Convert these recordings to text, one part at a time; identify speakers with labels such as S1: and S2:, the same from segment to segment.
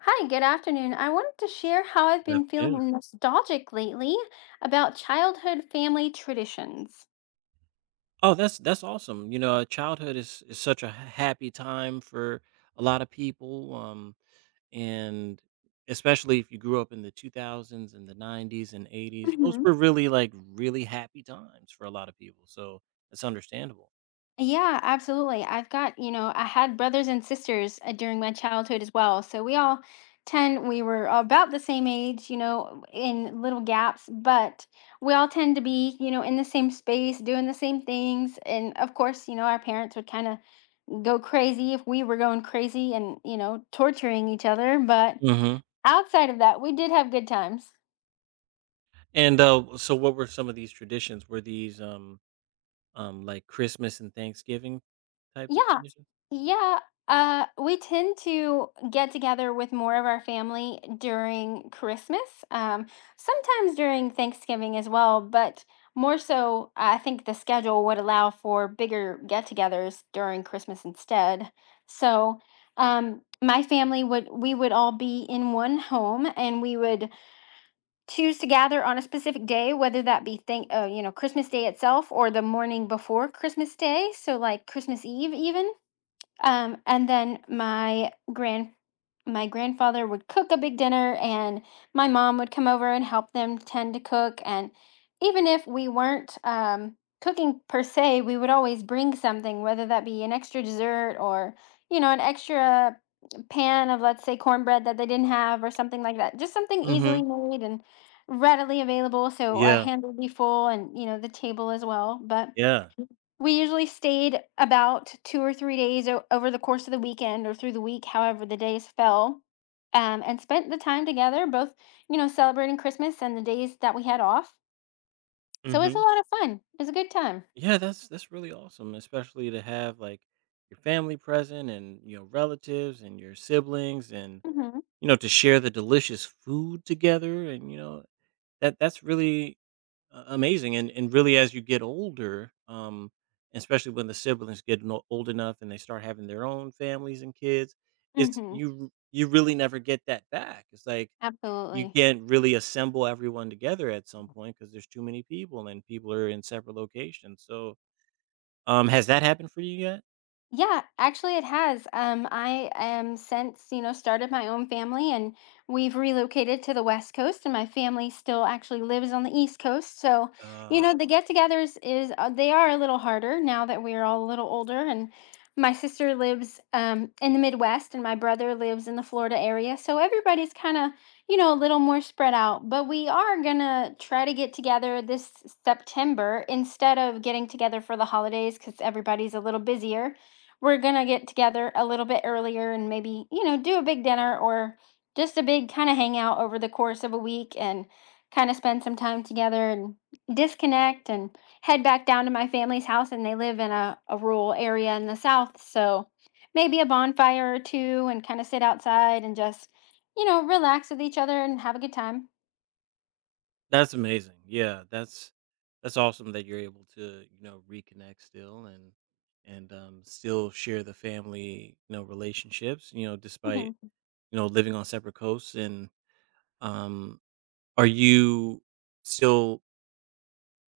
S1: Hi, good afternoon. I wanted to share how I've been
S2: Afternoon.
S1: feeling nostalgic lately about childhood family traditions.
S2: Oh, that's awesome. You know, childhood is such a happy time for a lot of people, and especially if you grew up in the 2000s and the 90s and 80s, those
S1: hmm
S2: were really like really happy times for a lot of people. So it's understandable.
S1: Yeah, absolutely. I've got, you know, I had brothers and sisters during my childhood as well. So we all 10, we were about the same age, you know, in little gaps, but we all tend to be, you know, in the same space, doing the same things. And of course, you know, our parents would kind of go crazy if we were going crazy and, you know, torturing each other. But
S2: hmm
S1: outside of that, we did have good times.
S2: And what were some of these traditions? Were these like Christmas and Thanksgiving types of
S1: Yeah,
S2: traditions?
S1: yeah. We tend to get together with more of our family during Christmas, sometimes during Thanksgiving as well, but more so, I think the schedule would allow for bigger get-togethers during Christmas instead. So, my family would we would all be in one home, and we would choose to gather on a specific day, whether that be thank you know, Christmas Day itself or the morning before Christmas Day, so like Christmas Eve even. And then my grandfather would cook a big dinner, and my mom would come over and help them tend to cook. And even if we weren't cooking per se, we would always bring something, whether that be an extra dessert or, you know, an extra pan of, let's say, cornbread that they didn't have, or something like that, just something easily
S2: hmm
S1: made and readily available, so our
S2: Yeah,
S1: hands would be full and, you know, the table as well. But
S2: yeah.
S1: we usually stayed about 2 or 3 days o over the course of the weekend or through the week, however the days fell, and spent the time together, both, you know, celebrating Christmas and the days that we had off. So, it's a lot of fun. It's a good time.
S2: Yeah, that's really awesome, especially to have like your family present, and you know, relatives and your siblings, and
S1: Mhm.
S2: you know, to share the delicious food together. And you know, that that's really amazing. And really, as you get older, um, especially when the siblings get old enough and they start having their own families and kids, it's
S1: Mhm.
S2: you really never get that back. It's like you
S1: Absolutely.
S2: can't really assemble everyone together at some point because there's too many people and people are in separate locations. So, has that happened for you yet?
S1: Yeah, actually it has. I am, since, you know, started my own family, and we've relocated to the West Coast, and my family still actually lives on the East Coast. So, you
S2: Uh,
S1: know, the get-togethers is they are a little harder now that we're all a little older, and my sister lives in the Midwest, and my brother lives in the Florida area. So everybody's kind of, you know, a little more spread out, but we are gonna try to get together this September instead of getting together for the holidays, because everybody's a little busier. We're gonna get together a little bit earlier and maybe, you know, do a big dinner or just a big kind of hangout over the course of a week, and kind of spend some time together and disconnect, and head back down to my family's house. And they live in a rural area in the South, so maybe a bonfire or two, and kind of sit outside and just, you know, relax with each other and have a good time.
S2: that's amazing. Yeah, that's awesome that you're able to, you know, reconnect still, and and still share the family, you know, relationships, you know, despite,
S1: Mhm.
S2: you know, living on separate coasts. And um are you still,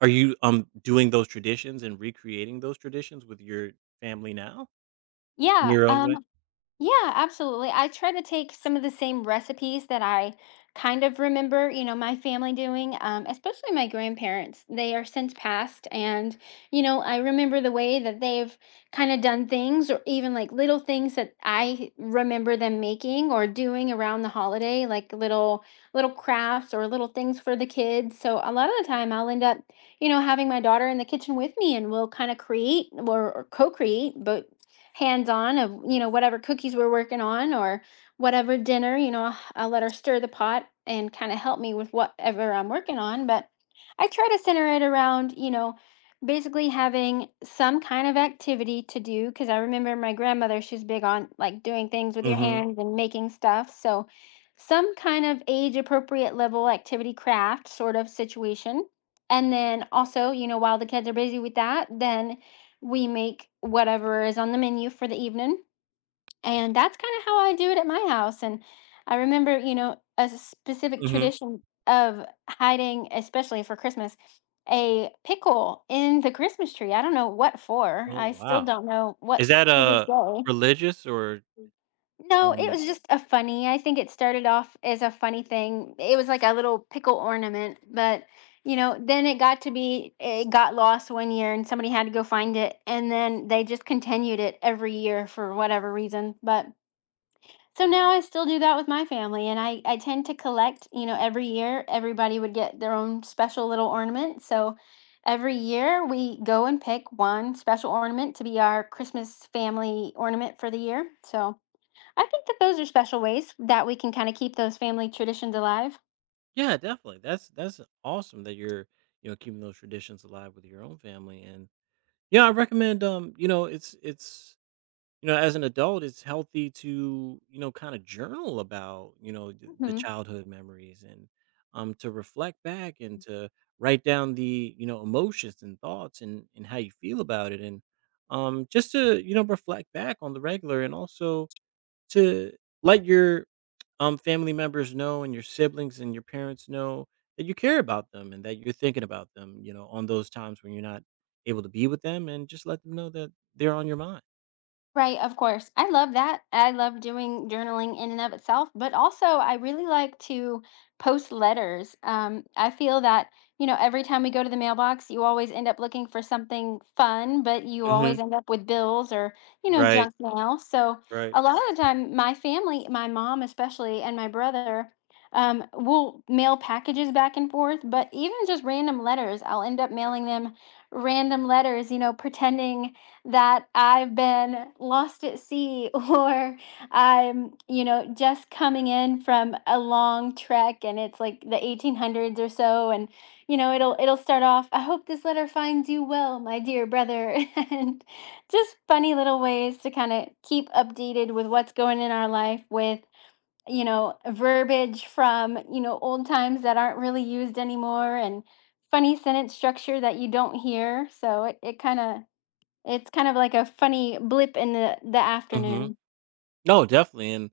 S2: are you, um, doing those traditions and recreating those traditions with your family now in
S1: yeah
S2: your own way?
S1: um Yeah, absolutely. I try to take some of the same recipes that I kind of remember, you know, my family doing, especially my grandparents. They are since passed, and, you know, I remember the way that they've kind of done things, or even like little things that I remember them making or doing around the holiday, like little crafts or little things for the kids. So a lot of the time, I'll end up, you know, having my daughter in the kitchen with me, and we'll kind of create or co-create, but hands-on, of, you know, whatever cookies we're working on or whatever dinner, you know, let her stir the pot and kind of help me with whatever I'm working on. But I try to center it around, you know, basically having some kind of activity to do, because I remember my grandmother, she's big on, like, doing things with your
S2: Mhm.
S1: hands and making stuff. So some kind of age appropriate level activity, craft sort of situation, and then also, you know, while the kids are busy with that, then we make whatever is on the menu for the evening. And that's kind of how I do it at my house. And I remember, you know, a specific
S2: Mhm.
S1: tradition of hiding, especially for Christmas, a pickle in the Christmas tree. I don't know what for.
S2: Oh,
S1: I still
S2: wow.
S1: don't know, what,
S2: Is that
S1: to this
S2: a
S1: day.
S2: religious or—
S1: No, it
S2: Um,
S1: was just a funny, I think it started off as a funny thing. It was like a little pickle ornament, but, you know, then it got to be, it got lost one year and somebody had to go find it, and then they just continued it every year for whatever reason. But so now I still do that with my family, and I tend to collect, you know, every year, everybody would get their own special little ornament. So every year we go and pick one special ornament to be our Christmas family ornament for the year. So I think that those are special ways that we can kinda keep those family traditions alive.
S2: yeah, definitely. That's awesome that you're, you know, keeping those traditions alive with your own family. And Yeah, I recommend. You know, it's you know, as an adult, it's healthy to, you know, kind of journal about, you know, the
S1: Mhm.
S2: childhood memories, and um, to reflect back and to write down the, you know, emotions and thoughts and how you feel about it, and um, just to, you know, reflect back on the regular, and also to let your, family members know, and your siblings and your parents know that you care about them and that you're thinking about them, you know, on those times when you're not able to be with them, and just let them know that they're on your mind.
S1: Right, of course. I love that. I love doing journaling in and of itself, but also I really like to post letters. I feel that, you know, every time we go to the mailbox, you always end up looking for something fun, but you
S2: hmm
S1: always end up with bills or, you know,
S2: Right.
S1: junk mail. So
S2: Right.
S1: a lot of the time, my family, my mom especially, and my brother, will mail packages back and forth, but even just random letters, I'll end up mailing them random letters, you know, pretending that I've been lost at sea or I'm, you know, just coming in from a long trek and it's like the 1800s or so, and, you know, it'll start off, "I hope this letter finds you well, my dear brother" and just funny little ways to kind of keep updated with what's going in our life, with, you know, verbiage from, you know, old times that aren't really used anymore, and funny sentence structure that you don't hear. So it kind of, it's kind of like a funny blip in the
S2: hmm
S1: afternoon.
S2: No, definitely. And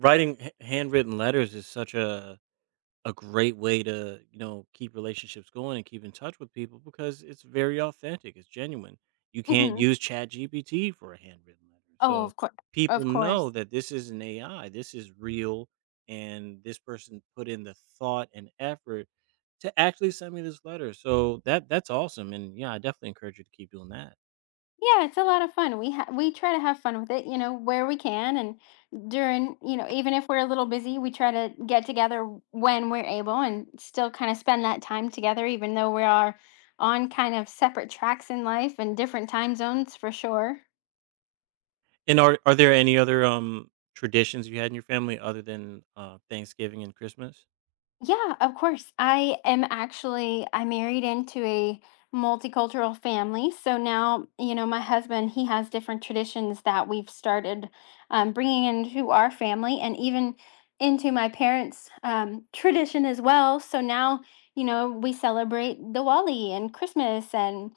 S2: writing handwritten letters is such a great way to, you know, keep relationships going and keep in touch with people, because it's very authentic, it's genuine. You can't
S1: Mhm.
S2: use chat gpt for a handwritten letter,
S1: Oh,
S2: so
S1: of course,
S2: people
S1: of
S2: know
S1: course.
S2: that this is an ai, this is real, and this person put in the thought and effort to actually send me this letter. So that's awesome, and yeah, I definitely encourage you to keep doing that.
S1: Yeah, it's a lot of fun. We try to have fun with it, you know, where we can, and during, you know, even if we're a little busy, we try to get together when we're able, and still kind of spend that time together, even though we are on kind of separate tracks in life and different time zones for sure.
S2: And Are there any other, um, traditions you had in your family other than thanksgiving and christmas?
S1: Yeah, of course. I am actually I married into a multicultural family. So now, you know, my husband, he has different traditions that we've started bringing into our family, and even into my parents' tradition as well. So now, you know, we celebrate Diwali and Christmas, and,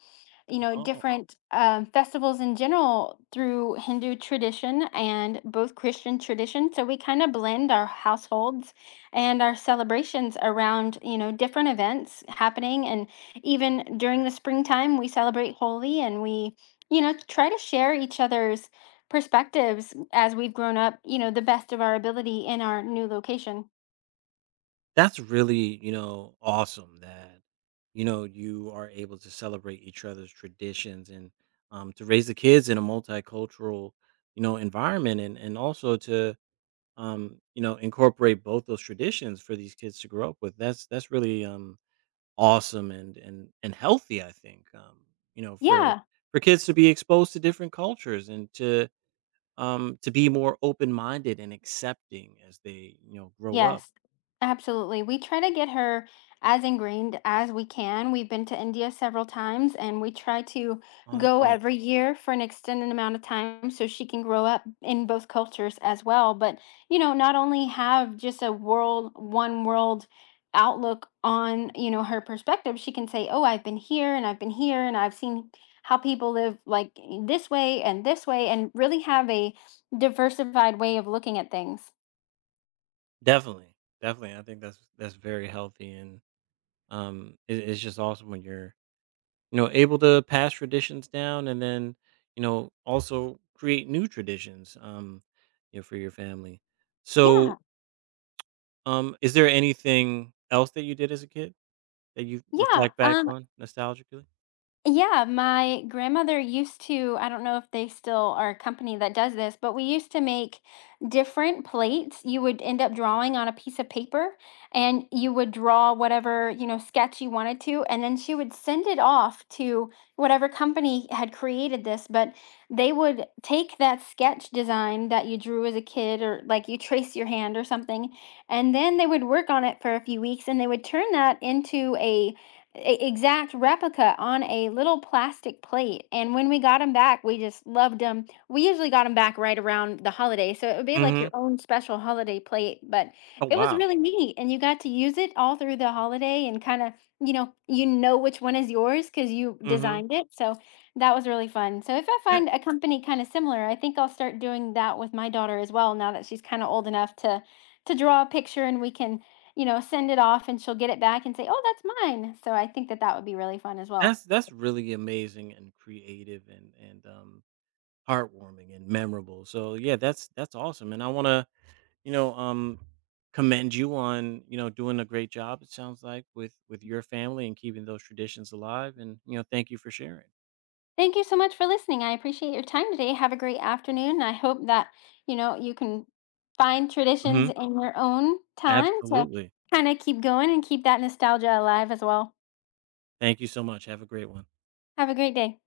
S1: you know, different festivals in general, through Hindu tradition and both Christian tradition. So we kind of blend our households and our celebrations around, you know, different events happening. And even during the springtime we celebrate holy and we, you know, try to share each other's perspectives, as we've grown up, you know, the best of our ability in our new location.
S2: That's really, you know, awesome that, you know, you are able to celebrate each other's traditions, and to raise the kids in a multicultural, you know, environment. And Also to, you know, incorporate both those traditions for these kids to grow up with. That's really, awesome, and healthy, I think, you know,
S1: yeah
S2: for kids to be exposed to different cultures, and to be more open-minded and accepting as they, you know, grow up.
S1: Yes, absolutely. We try to get her as ingrained as we can. We've been to India several times and we try to
S2: Oh, that's
S1: go every
S2: awesome.
S1: year for an extended amount of time, so she can grow up in both cultures as well. But, you know, not only have just one world outlook on, you know, her perspective, she can say, "Oh, I've been here and I've been here, and I've seen how people live, like, this way," and really have a diversified way of looking at things.
S2: Definitely, definitely. I think that's very healthy, and it's just awesome when you're, you know, able to pass traditions down, and then, you know, also create new traditions, you know, for your family. So,
S1: Yeah.
S2: is there anything else that you did as a kid that you
S1: Yeah,
S2: reflect back
S1: um,
S2: on nostalgically?
S1: yeah, my grandmother used to, I don't know if they still are a company that does this, but we used to make different plates. You would end up drawing on a piece of paper, and you would draw whatever, you know, sketch you wanted to, and then she would send it off to whatever company had created this. But they would take that sketch design that you drew as a kid, or like you trace your hand or something, and then they would work on it for a few weeks, and they would turn that into a exact replica on a little plastic plate. And when we got them back, we just loved them. We usually got them back right around the holiday. So it would be like
S2: Mm-hmm.
S1: your own special holiday plate, but
S2: Oh,
S1: it was
S2: wow.
S1: really neat. And you got to use it all through the holiday and kind of, you know which one is yours because you
S2: Mm-hmm.
S1: designed it. So that was really fun. So if I
S2: That
S1: find a company kind of similar, I think I'll start doing that with my daughter as well, now that she's kind of old enough to draw a picture, and we can, you know, send it off and she'll get it back and say, "Oh, that's mine." So I think that that would be really fun as well.
S2: that's really amazing and creative, and um, heartwarming and memorable. So yeah, that's awesome, and I want to, you know, commend you on, you know, doing a great job. It sounds like, with your family and keeping those traditions alive. And you know, thank you for sharing.
S1: Thank you so much for listening. I appreciate your time today. Have a great afternoon. I hope that, you know, you can find traditions
S2: hmm
S1: in your own time to
S2: Absolutely.
S1: kind of keep going and keep that nostalgia alive as well.
S2: Thank you so much. Have a great one.
S1: Have a great day.